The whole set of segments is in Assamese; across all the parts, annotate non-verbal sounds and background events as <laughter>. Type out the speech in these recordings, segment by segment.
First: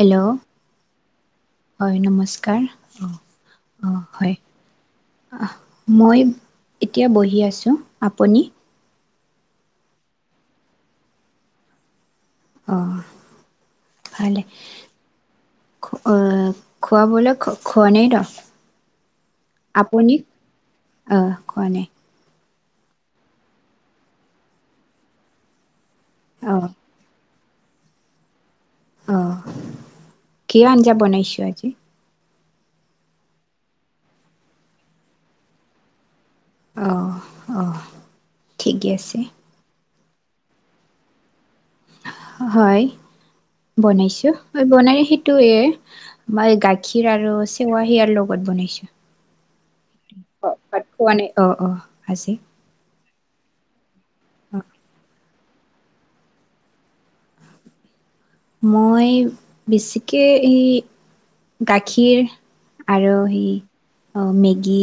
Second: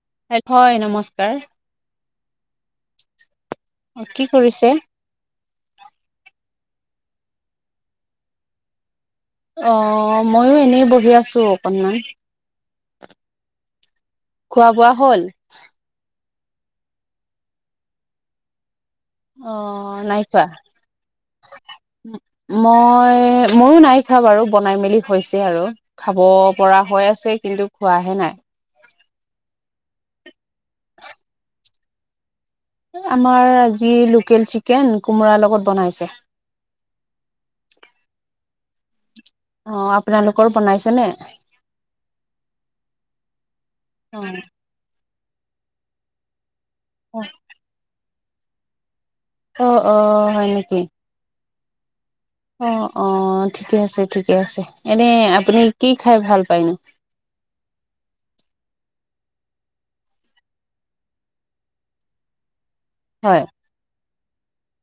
হেল্ল' হয় নমস্কাৰ হয় নমস্কাৰ অঁ অ কি হয় কৰিছে মই এতিয়া বহি আছো আপুনি অ ময়ো এনেই বহি আছো অকণমান অ ভালে খোৱা বোৱা হ'ল অ খোৱাবলৈ খোৱা নাই ৰ অ আপুনি নাই খোৱা অহ খোৱা নাই মই ময়ো নাই খোৱা বাৰু বনাই মেলি হৈছে আৰু খাব অঁ পৰা হৈ আছে কিন্তু খোৱাহে নাই। অঁ, কি আঞ্জা বনাইছা আজি? আমাৰ আজি লোকেল চিকেন কোমোৰাৰ লগত বনাইছে। অহ অহ, ঠিকে আছে। অ' আপোনালোকৰ বনাইছে নে? হয় বনাইছো, অ বনাই সেইটোয়ে। মই গাখীৰ আৰু চেৱৈ হিয়াৰ লগত বনাইছো। অ অ হয় নেকি? পোৱা নাই অ অ আছে। অঁ অঁ ঠিকে আছে ঠিকে আছে। এনে আপুনি কি খাই ভাল পাই নো? মই বেছিকৈ এই গাখীৰ। আৰু হয় সেই মেগী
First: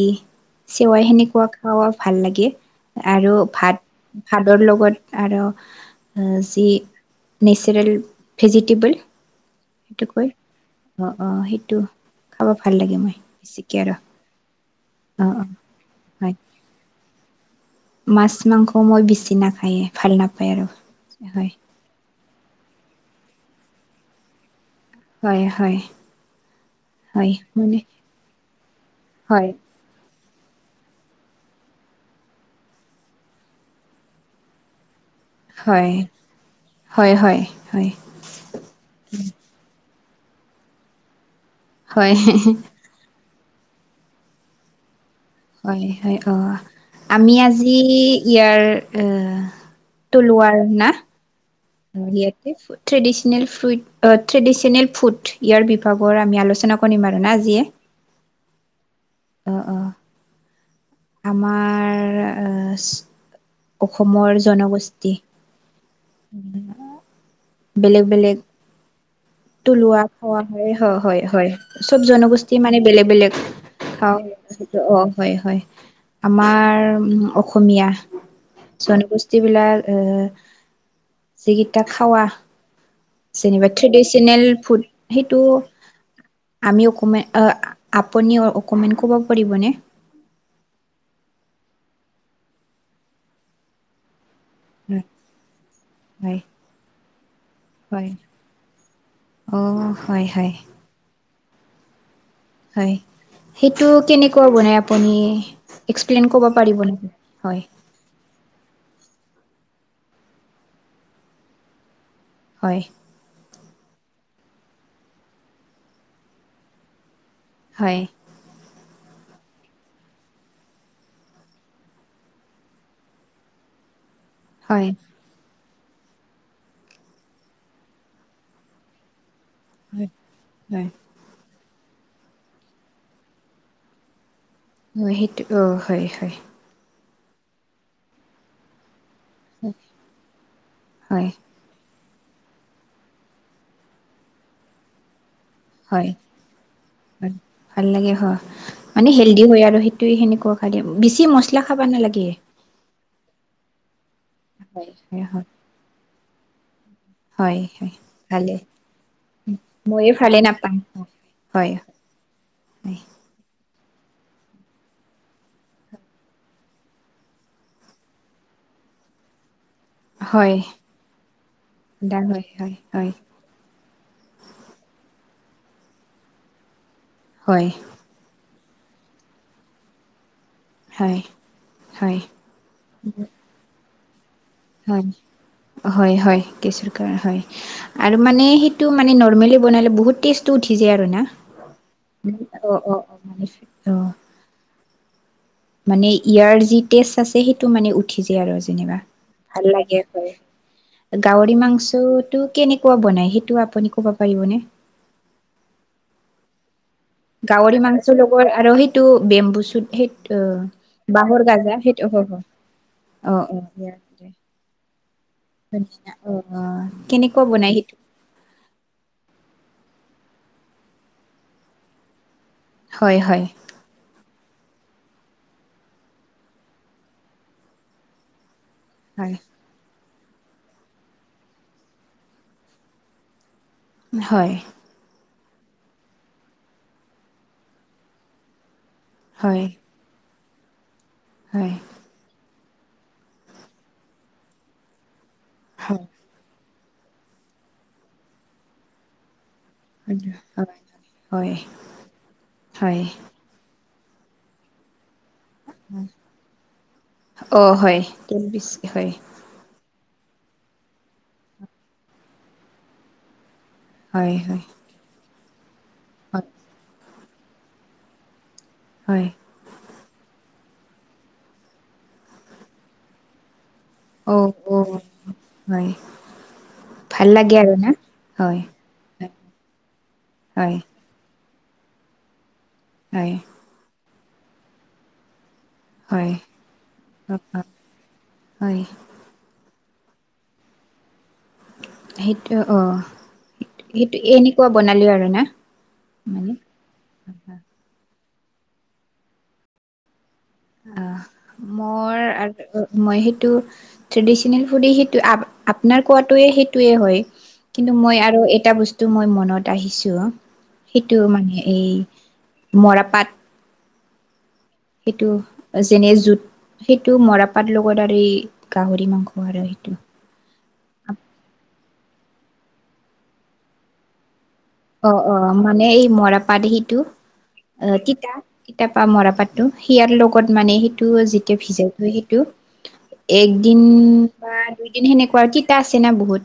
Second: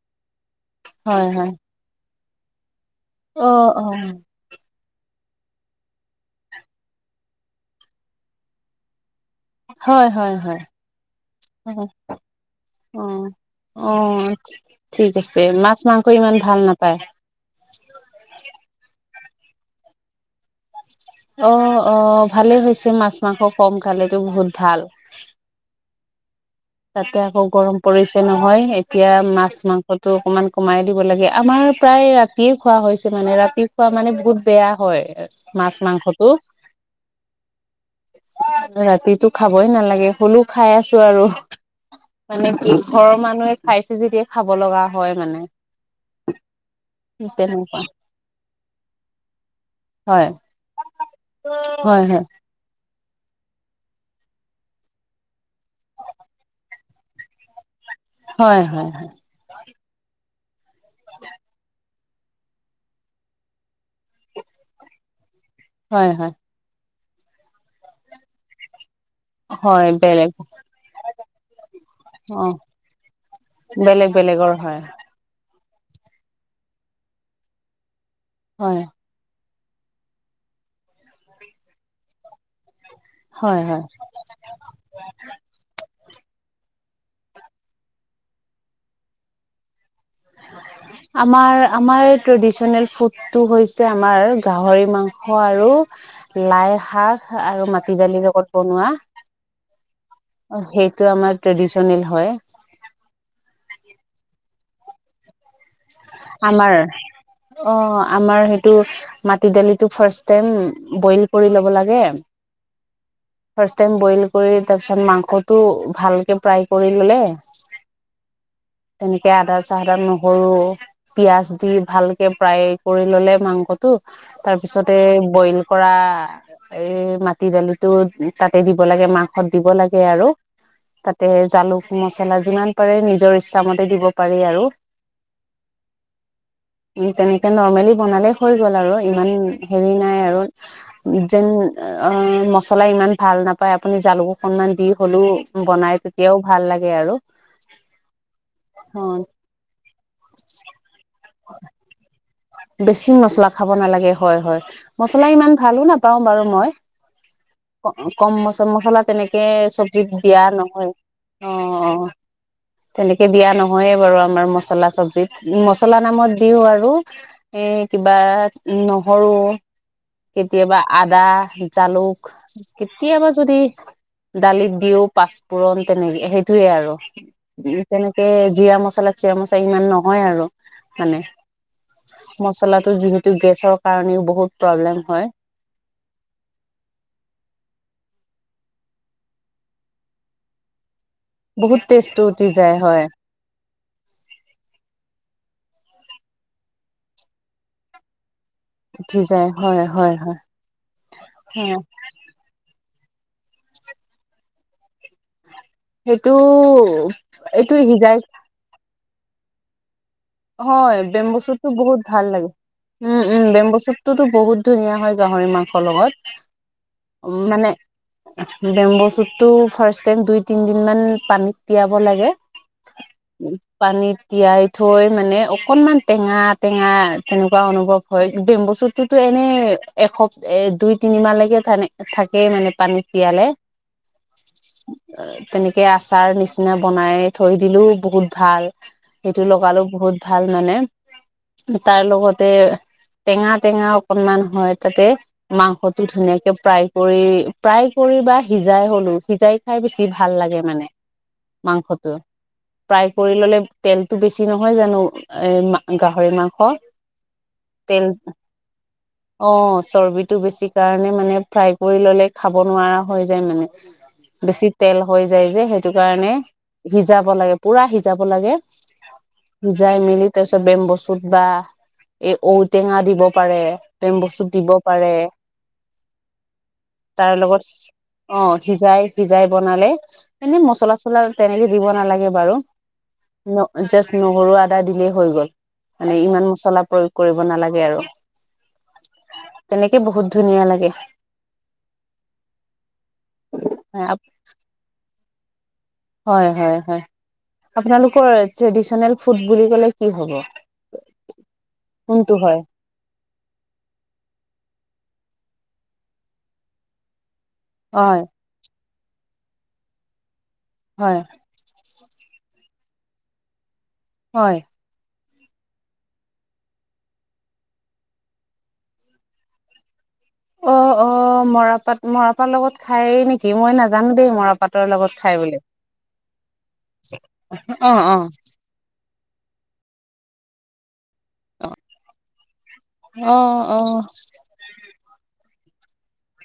চেৱৈ হয় সেনেকুৱা হয় খায় ভাল লাগে। আৰু অ অ ভাত। ভাতৰ লগত আৰু যি নেচাৰেল ভেজিটেবল। সেইটো হয় কয় হয় হয়। অ অ সেইটো। খাব ভাল লাগে মই অঁ বেছিকে আৰু অ' ঠিক অ আছে, অ মাছ মাংস হয় ইমান ভাল নাপায়? মাছ মাংস মই বেছি নাখায়ে ভাল নাপায় আৰু। হয় অ' অ', ভালেই হৈছে মাছ মাংস কম খালেতো বহুত ভাল। হয় হয়। তাতে হয় আকৌ গৰম মানে পৰিছে নহয় এতিয়া হয় মাছ মাংস টো অকমান কমাই দিব লাগে আমাৰ প্ৰায় ৰাতিয়ে খোৱা হৈছে মানে, ৰাতি খোৱা মানে বহুত বেয়া হয়। এ মাছ হয় মাংসটো। হয় হয় হয় ৰাতিটো খাবই নালাগে হ'লেও খাই আছো আৰু। হয় মানে কি ঘৰৰ মানুহে খাইছে যেতিয়া খাব লগা হয় মানে? হয় হয় অ'। আমি আজি তেনেকুৱা ইয়াৰ টো হয় লোৱা আৰু না। হয় হয়। ইয়াতে ট্ৰেডিচনেল ফ্ৰুইট, আ ট্ৰেডিশচনেল ফুড ইয়াৰ বিভাগৰ আমি আলোচনা কৰিম আৰু না আজিয়ে। হয় হয়। অঁ অঁ। আমাৰ আ অসমৰ জনগোষ্ঠী হয় হয়। বেলেগ বেলেগ হয় থলুৱা বেলেগ খোৱা হয় হয় হয় হয়। চব অ জনগোষ্ঠী মানে বেলেগ বেলেগ বেলেগ খাওঁ। বেলেগৰ হয় অ' হয় হয়। আমাৰ অসমীয়া হয় জন গোষ্ঠী যিবিলাক এ যিকিতা খাৱা হয় যেনিবা হয় ট্ৰেডি চিনল ফুড সেইটো আমি অকমান আপুনি অকমান ক'ব পাৰিবনে? আমাৰ আমাৰ ট্ৰেডিচনেল ফুডটো হৈছে আমাৰ গাহৰি মাংস হয় আৰু লাই শাক আৰু মাটি হয়। দালিৰ লগত বনোৱা অ' হয় হয় সেইটো আমাৰ ট্ৰেডিচনেল হয়। হয় সেইটো কেনেকুৱা বনায় আপুনি? এক্সপ্লেইন কৰিব আমাৰ পাৰিব নেকি? হয় অ' আমাৰ সেই টো মাটি দালিটো ফাৰ্ষ টাইম বইল কৰি ল'ব লাগে। হয়। ফাৰ্ষ টাইম বইল কৰি তাৰপিছত মাংসটো ভালকে ফ্ৰাই কৰি ল'লে। হয়। তেনেকে আদা চাহদা নহৰু পিয়াজ দি ভালকে ফ্ৰাই কৰি ল'লে মাংসটো হয়। তাৰপিছতে বইল কৰা এই মাটি দালিটো তাতে দিব লাগে মা সত দিব লাগে হয় আৰু হয়। জালুক মছলা যিমান পাৰে নিজৰ ইচ্ছামতে দিব পাৰি আৰু। অঁ, সেইটো অ' হয় হয়। উ তেনেকে নৰ্মেলি বনালে হৈ গ'ল আৰু ইমান হেৰি নাই আৰু হয় যেন অঁ মচলা ইমান ভাল নাপায় আপুনি জালুক অকনমান দি হ'লেও বনাই হয় তেতিয়াও ভাল লাগে আৰু হয় ভাল লাগে, হ অ মানে হেলডি হয় আৰু স ত এই সেনেকুৱা খাইয়ে বেছি মছলা খাবা নালাগে। বেছি মছলা খাব নালাগে হয় হয়। হয় মছলা হয় ইমান ভালো নাপাওঁ বাৰু মই। হয় ক হয় কম ভালে মচ মছলা তেনেকে চবজিত ময়ো ভালে দিয়া নাপাওঁ নহয়। অ অ হয়। তেনেকে দিয়া নহয়ে বাৰু আমাৰ মছলা চবজিত, মচলা নামত দিও আৰু। সেই কিবা নহৰু হয় কেতিয়াবা আদা, জালুক দা হয় হয় হয় কেতিয়াবা যদি দালিত দিওঁ পাঁচপোৰণ তেনেকে সেইটোয়ে আৰু হয় তেনেকে জিৰা মছলা চিৰা মছলা সিমান নহয় আৰু হয়। হয় মছলা টো যিহেতু গেছৰ কাৰণেও বহুত হয়। হয় হয় গেচোৰ কাৰ হয়। আৰু মানে সেইটো মানে নৰমেলি বনালে বহুত টেস্টটো উঠি যায় আৰু না। বহুত টেষ্টটো উঠি যায় হয়। অঁ মানে ইয়াৰ যি টেষ্ট আছে সেইটো মানে উ টি যায় আৰু যেনিবা উঠি যায় ভাল হয় লাগে হয় হয়। গাহৰি হয় মাংসত টো কেনেকুৱা বনাই, সেইটো আপুনি ক'ব পাৰিবনে? সেইটো ও গহৰি মাংসৰ লগৰ আৰু সেইটো বেম্বু চুত সেই হয় বেমব বাঁহৰ বচুতটো গাজা বহুত সেইটো ভাল হয় হয় লাগে। উম উম অ', অ', ইয়াৰ বেম্বুচুতটো ত' বহুত ধুনীয়া হয় গাহৰি মাংসৰ ধুনীয়া লগত অ', অ উ কেনেকুৱা মানে বনাই সেইটো? বেম্ব চুতটো ফাৰ্ষট টাইম দুই তিন দিন মান পানীত তিয়াব লাগে। হয় হয়। পানীত তিয়াই থৈ মানে অকনমান টেঙা টেঙা তেনেকুৱা অনুভৱ হয় বেম্বুচুতটো ত' হয়, এনেই এসপ দুই তিনি মাহলৈকে থাকেই মানে পানীত তিয়ালে। হয়। তেনেকে আচাৰ নিচিনা বনাই থৈ দিলো বহুত ভাল। সেইটো হয়, লগালো বহুত ভাল মানে, হয়, তাৰ লগত তাতে টেঙা টেঙা অকনমান হয় তাতে মাংসটো হয়। ধুনীয়াকে প্ৰায় কৰি প্ৰায় কৰি বা সিজাই হ'লো সিজাই খাই বেছি হয়, ভাল লাগে মানে হয়, মাংসটো হয় প্ৰায় কৰি ললে তেলতো বেছি নহয় জানো এ গাহৰি মাংস অ', হয়, তেল বেছি হয়, অ চৰ্বিটো বেছি কাৰণে মানে ফ্ৰাই কৰি ল'লে খাব নোৱাৰা হৈ যায় মানে হয়, হয়, বেছি তেল হৈ যায় যে সেইটো কাৰণে হয়, সিজাব লাগে পুৰা সিজাব লাগে হয় সিজাই মেলি তাৰ পিছত বেম্ব চুত বা এই ঔটেঙা দিব পাৰে প্ৰেম বস্তু অ', দিব অ', পাৰে হয়, ভাল তাৰ লাগে আৰু না? লগত অ' হয়। সিজাই সিজাই বনালে এনে হয়, মছলা চছলা তেনেকে দিব নালাগে বাৰু হয় জাষ্ট নহৰু আদা দিলেই হৈ গ'ল মানে হয়, ইমান মছলা প্ৰয়োগ কৰিব নালাগে আৰু হয়, তেনেকে বহুত ধুনীয়া লাগে সেইটো অ' সেইটো এনেকুৱা বনালোঁ আৰু না হয় মানে হয় হয় আপোনালোকৰ ট্ৰেডিচনেল ফুড বুলি ক'লে কি হ'ব আ মোৰ কোনটো হয় মই সেইটো ট্ৰেডিচনেল ফুডেই সেইটো আপোনাৰ কোৱাটোয়ে সেইটোৱে হয় কিন্তু মই হয় আৰু এটা বস্তু মই মনত আহিছো সেইটো হয় মানে এই মৰাপাট হয় সেইটো যেনে যোত সেইটো মৰাপাত লগত আৰু এই গাহৰি মাংস আৰু সেইটো অ' অ' মৰাপাট মৰাপাটৰ লগত খায় নেকি মই নাজানো দেই মৰাপাট অ' অ' মানে এই মৰাপাট সিটো অ' তিতা এতিয়া পা মৰাপাততো সিয়াৰ লগত মানে সেইটো যেতিয়া ভিজাই থৈ সেইটো অ অ একদিন বা দুইদিন সেনেকুৱা তিতা আছে না বহুত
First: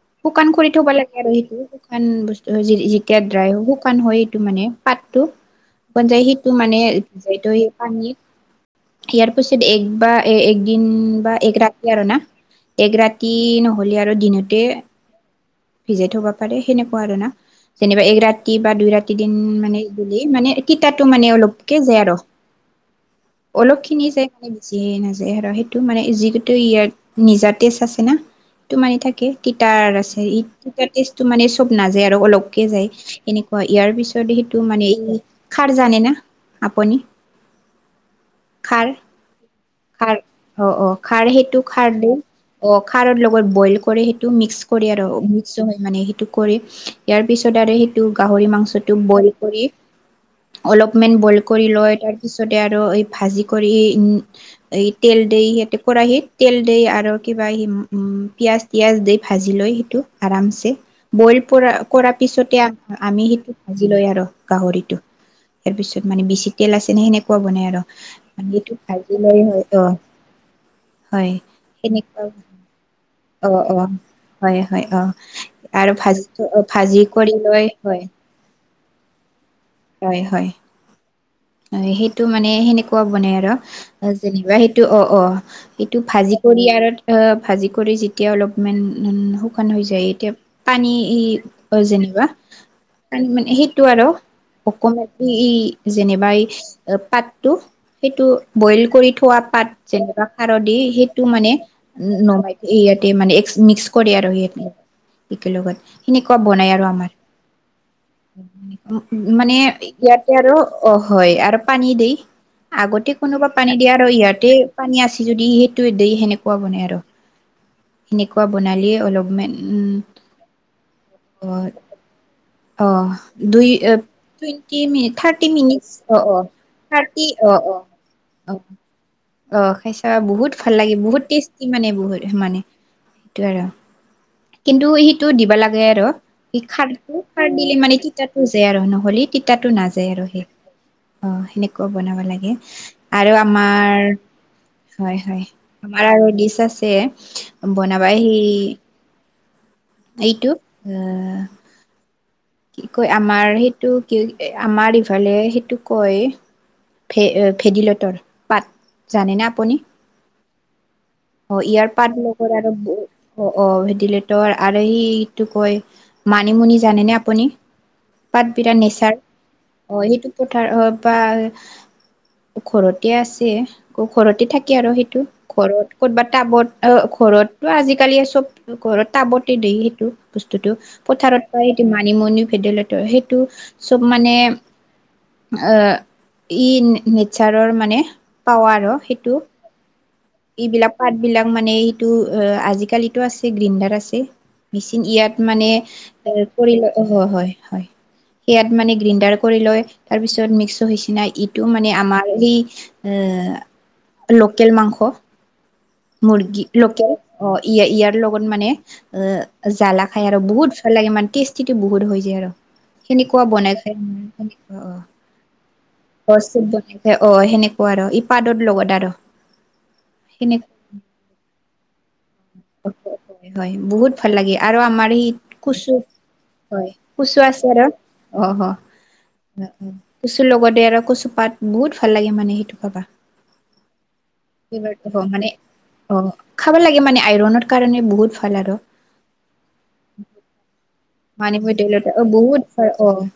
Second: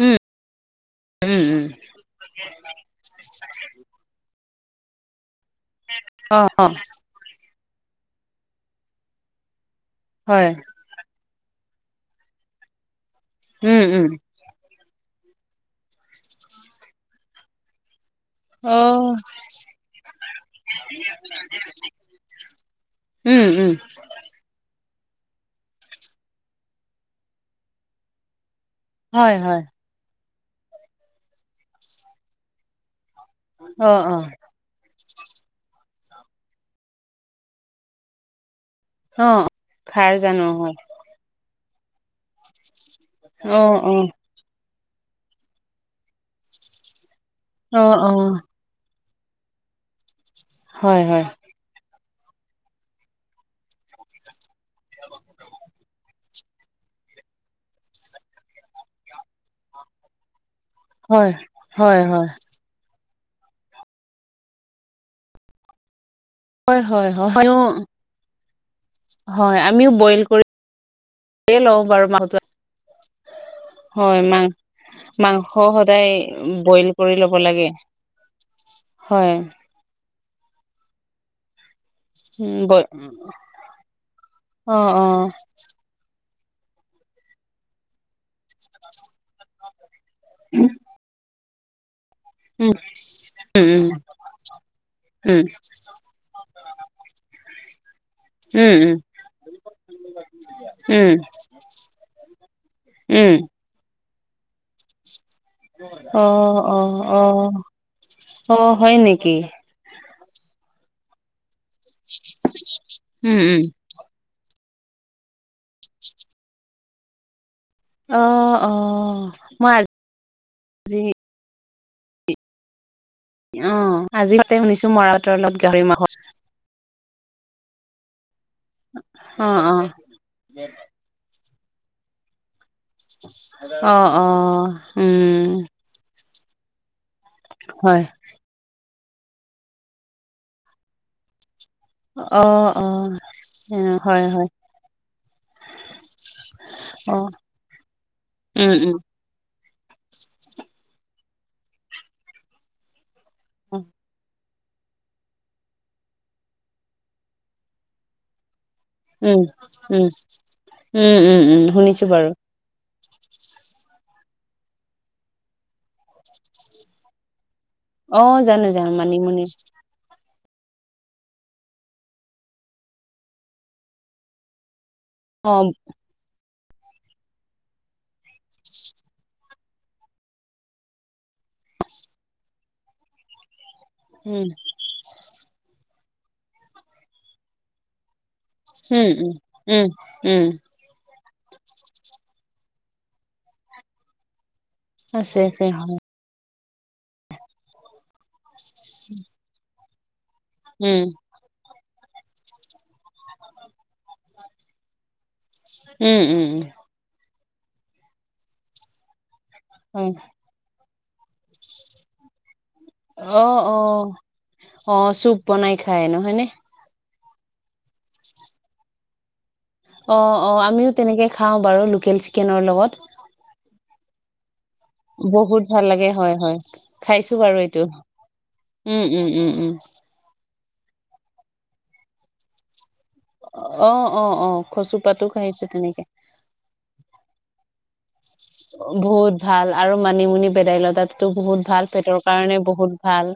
উম শুকান খৰি থব লাগে আৰু উম সেইটো উম শুকান বস্তু যেতিয়া ড্ৰাই শুকান হয় সেইটো মানে পাতটো মন যায় অ সেইটো অ মানে ইয়াৰ পিছত এক বা হয় একদিন বা এক ৰাতি আৰু না এক ৰাতি উম নহলে উম আৰু দিনতে ভিজাই থব পাৰে সেনেকুৱা আৰু না যেনিবা এক ৰা ৰাতি বা অ দুই ৰাতি দিন মানে দিলে মানে তিতাটো মানে অলপকে যায় আৰু উম উম নিছে নিজে নাযায় আৰু সেইটো মানে যি ইয়াত নিজা টেষ্ট আছে না টো মানে থাকে হয় হয় তিতাৰ আছে ই তিতা টেষ্টতো মানে চব নাযায় আৰু অলপকে যায় এনেকুৱা ইয়াৰ অ অ পিছত সি মানে ই খাৰ জানে না আপুনি খাৰ অ' খাৰ জানো হয় অ' অ' খাৰ সেইটো খাৰ অ' খাৰৰ লগত অ বইল অ কৰে সেই টো মিক্স কৰি আৰু মিক্স হৈ মানে সেইটো কৰি ইয়াৰ পিছত আৰু অ সেইটো অ গাহৰি মাংসটো বইল কৰি হয় অলপমান হয় বইল কৰি লৈ তাৰপিছতে আৰু এই ভাজি কৰি এই তেল দি সিহঁতে কেৰাহিত তেল দি আৰু কিবা উম পিয়াজ। পিঁয়াজ দি ভাজি লৈ সেইটো আৰামছে হয় বইল কৰা হয় কৰাৰ হয় পিছতে। আমি সেইটো ভাজি লয় আৰু গাহৰিটো তাৰ পিছত মানে বেছি। তেল আছে হয় হয় সেনেকুৱা হয় বনাই আৰু এই। ব‌ইল হয় ত আমিও বইল হয় কৰিয়ে লওঁ বাৰু কেনেকোৱা মাংসটো অ' অ'। হয় মা হয় অ মাংস আৰু সদায় ভাজি বইল ভাজি কৰি ল'ব লৈ লাগে। হয় হয়। হয় হয়। সেইটো মানে উম বই সেনেকুৱা বনাই আৰু যেনিবা সেইটো অ' অ' এইটো ভাজি কৰি আৰু ভাজি কৰি যেতিয়া অলপমান শুকান হৈ যায় এতিয়া। হ। ই ই যেনিবা ম মানে সেইটো উম আৰু অক ই উম ই। যেনিবা এই পাতটো সেইটো উম উম বইল কৰি থোৱা পাত যেনিবা খাৰ দি উম উম সেইটো মানে। উম নহয় এই ইয়াতে উম মানে এক্স মিক্স কৰে আৰু ইয়াতে। একে লগত অ সেনেকুৱা বনাই অ আৰু আমাৰ অ অ হয় নেকি মানে। ইয়াতে আৰু অ হয় আৰু পানী দি আগতে উম কোনোবা উম পানী দিয়ে আৰু ইয়াত। ত পানী আছে যদি সেইটো দি সেনেকুৱা বনাই আৰু। অ সেনেকুৱা অ বনালে অলপমান মই উম। আজি হয় অহ। অ আজি ততে শুনিছো মৰাঁ পাতৰ লগত গাহৰি মাংস। অঁ অ থাৰ্টি অঁ অ অঁ অ অঁ অ খাইচ। এ বহুত ভাল লাগে বহুত টেষ্টি মানে বহুত মানে। সেইটো আৰু অ অ কিন্তু সেইটো উম দিবা লাগে আৰু। খাৰটো খাৰ দিলে মানে হয় তিতাটো যায় আৰু নহ'লে তিতাটো নাযায় আৰু সেই। অ' সেনেকুৱা বনাব অ লাগে অ আৰু আমাৰ। হয় হয় হয় হয় আমাৰ আৰু ডিচ আছে অ বনাবা সি। উম উম। এইটো এ। কি কয় আমাৰ উম সেইটো কি। এ আমাৰ ইফালে সেইটো কয় ভে ভেদিলতাৰ পাত। উম জানেনে আপুনি উম উম উম অ' ইয়াৰ শুনিছো পাত বাৰু লগত আৰু। অ অ ভেণ্টিলেটৰ আৰু সিটো কয় মানিমুনি জানে নে আপুনি। অ পাত জানো বিৰা জানো নিচাৰ মানিমুনি অ সেইটো পথাৰ অ বা। ঘৰতে আছে ঘৰতে থাকে আৰু সেইটো অ ঘৰত। ক'তবা টাবত অ ঘৰত বা আজিকালি চব। ঘৰত টাবতে দ সেইটো বস্তুটো পথাৰত পাই তো মাট। নিমুনি ভেদাইলতা সেইটো চব মানে। উম আহ ই নে নেচাৰৰ মানে। পাৱাৰ উম উম সেইটো উম উম। এইবিলাক পাত বিলাক মানে সেইটো অ আজিকালিতো আছে গ্ৰ্ৰীণ্ডাৰ আছে। মেচিন ইয়াত আছে আছে মানে। হয় কৰি ল অ হয় হয় সেয়াত মানে গ্ৰীণ্ডাৰ কৰি লয় তাৰপিছত মি। চ উম সিচিনা ইটো মানে আমাৰ সেই এ লোকেল মাংস। উ <unintelligible> মুৰ্গী লোকেল অ ইয় ইয়াৰ লগত মানে এ জ্বালা উম খায় আৰু বহুত ভাল লাগে ইমান টেষ্টি টো বহুত হৈ যায় আৰু। সেনেকুৱা অ বনাই অ খাই অ চুপ বনাই খাই অ নহয়নে চোপ বনাই অঁ সেনেকুৱা আৰু ইপাদৰ লগত আৰু। অঁ অঁ সেনেকুৱা আমিও তেনেকে খাওঁ বাৰু লোকেল চিকেনৰ লগত। হয়ঁ হয়ঁ বহুত ভাল লাগে আৰু আমাৰ ই বহুত ভাল কুচু লাগে হয় হয় খাইছো কুচু বাৰু আছে এইটো আৰু অঁ অঁ উম উম উম উম কচুৰ লগতে আৰু কচু পাত বহুত ভাল লাগে মানে সেইটো পাবা। অঁ অঁ অঁ কচু পাতো মানে খাইছো তেনেকে অ খাব লাগে মানে আইৰনৰ কাৰণে বহুত ভাল। আৰু বহুত ভাল আৰু মানিমুনি ভেদাইলতাটো বহুত মানিমুনি ভাল দাইলত অ পেটৰ কাৰণে বহুত অ ভাল।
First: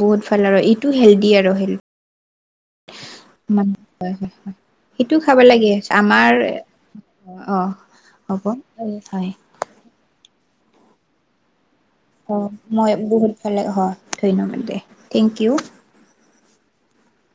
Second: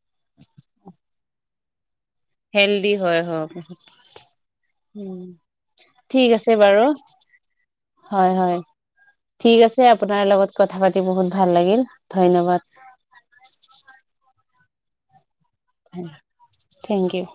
বহুত ভাল আৰু এইটো হেল্ডি আৰু হেল হেল্ডি হয়ঁ হ মানে সেইটো উমঁ খাব লাগে ঠিক আমাৰ আছে বাৰু অ হয়ঁ হ'ব হয়ঁ। হয় ঠিক আছে আপোনাৰ লগত কথা পাতি বহুত ভাল লাগিল। অঁ ধন্যবাদ মই বহুত ভাল লাগে হয় ধন্যবাদ দে থেংক কিউ থেংক কিউ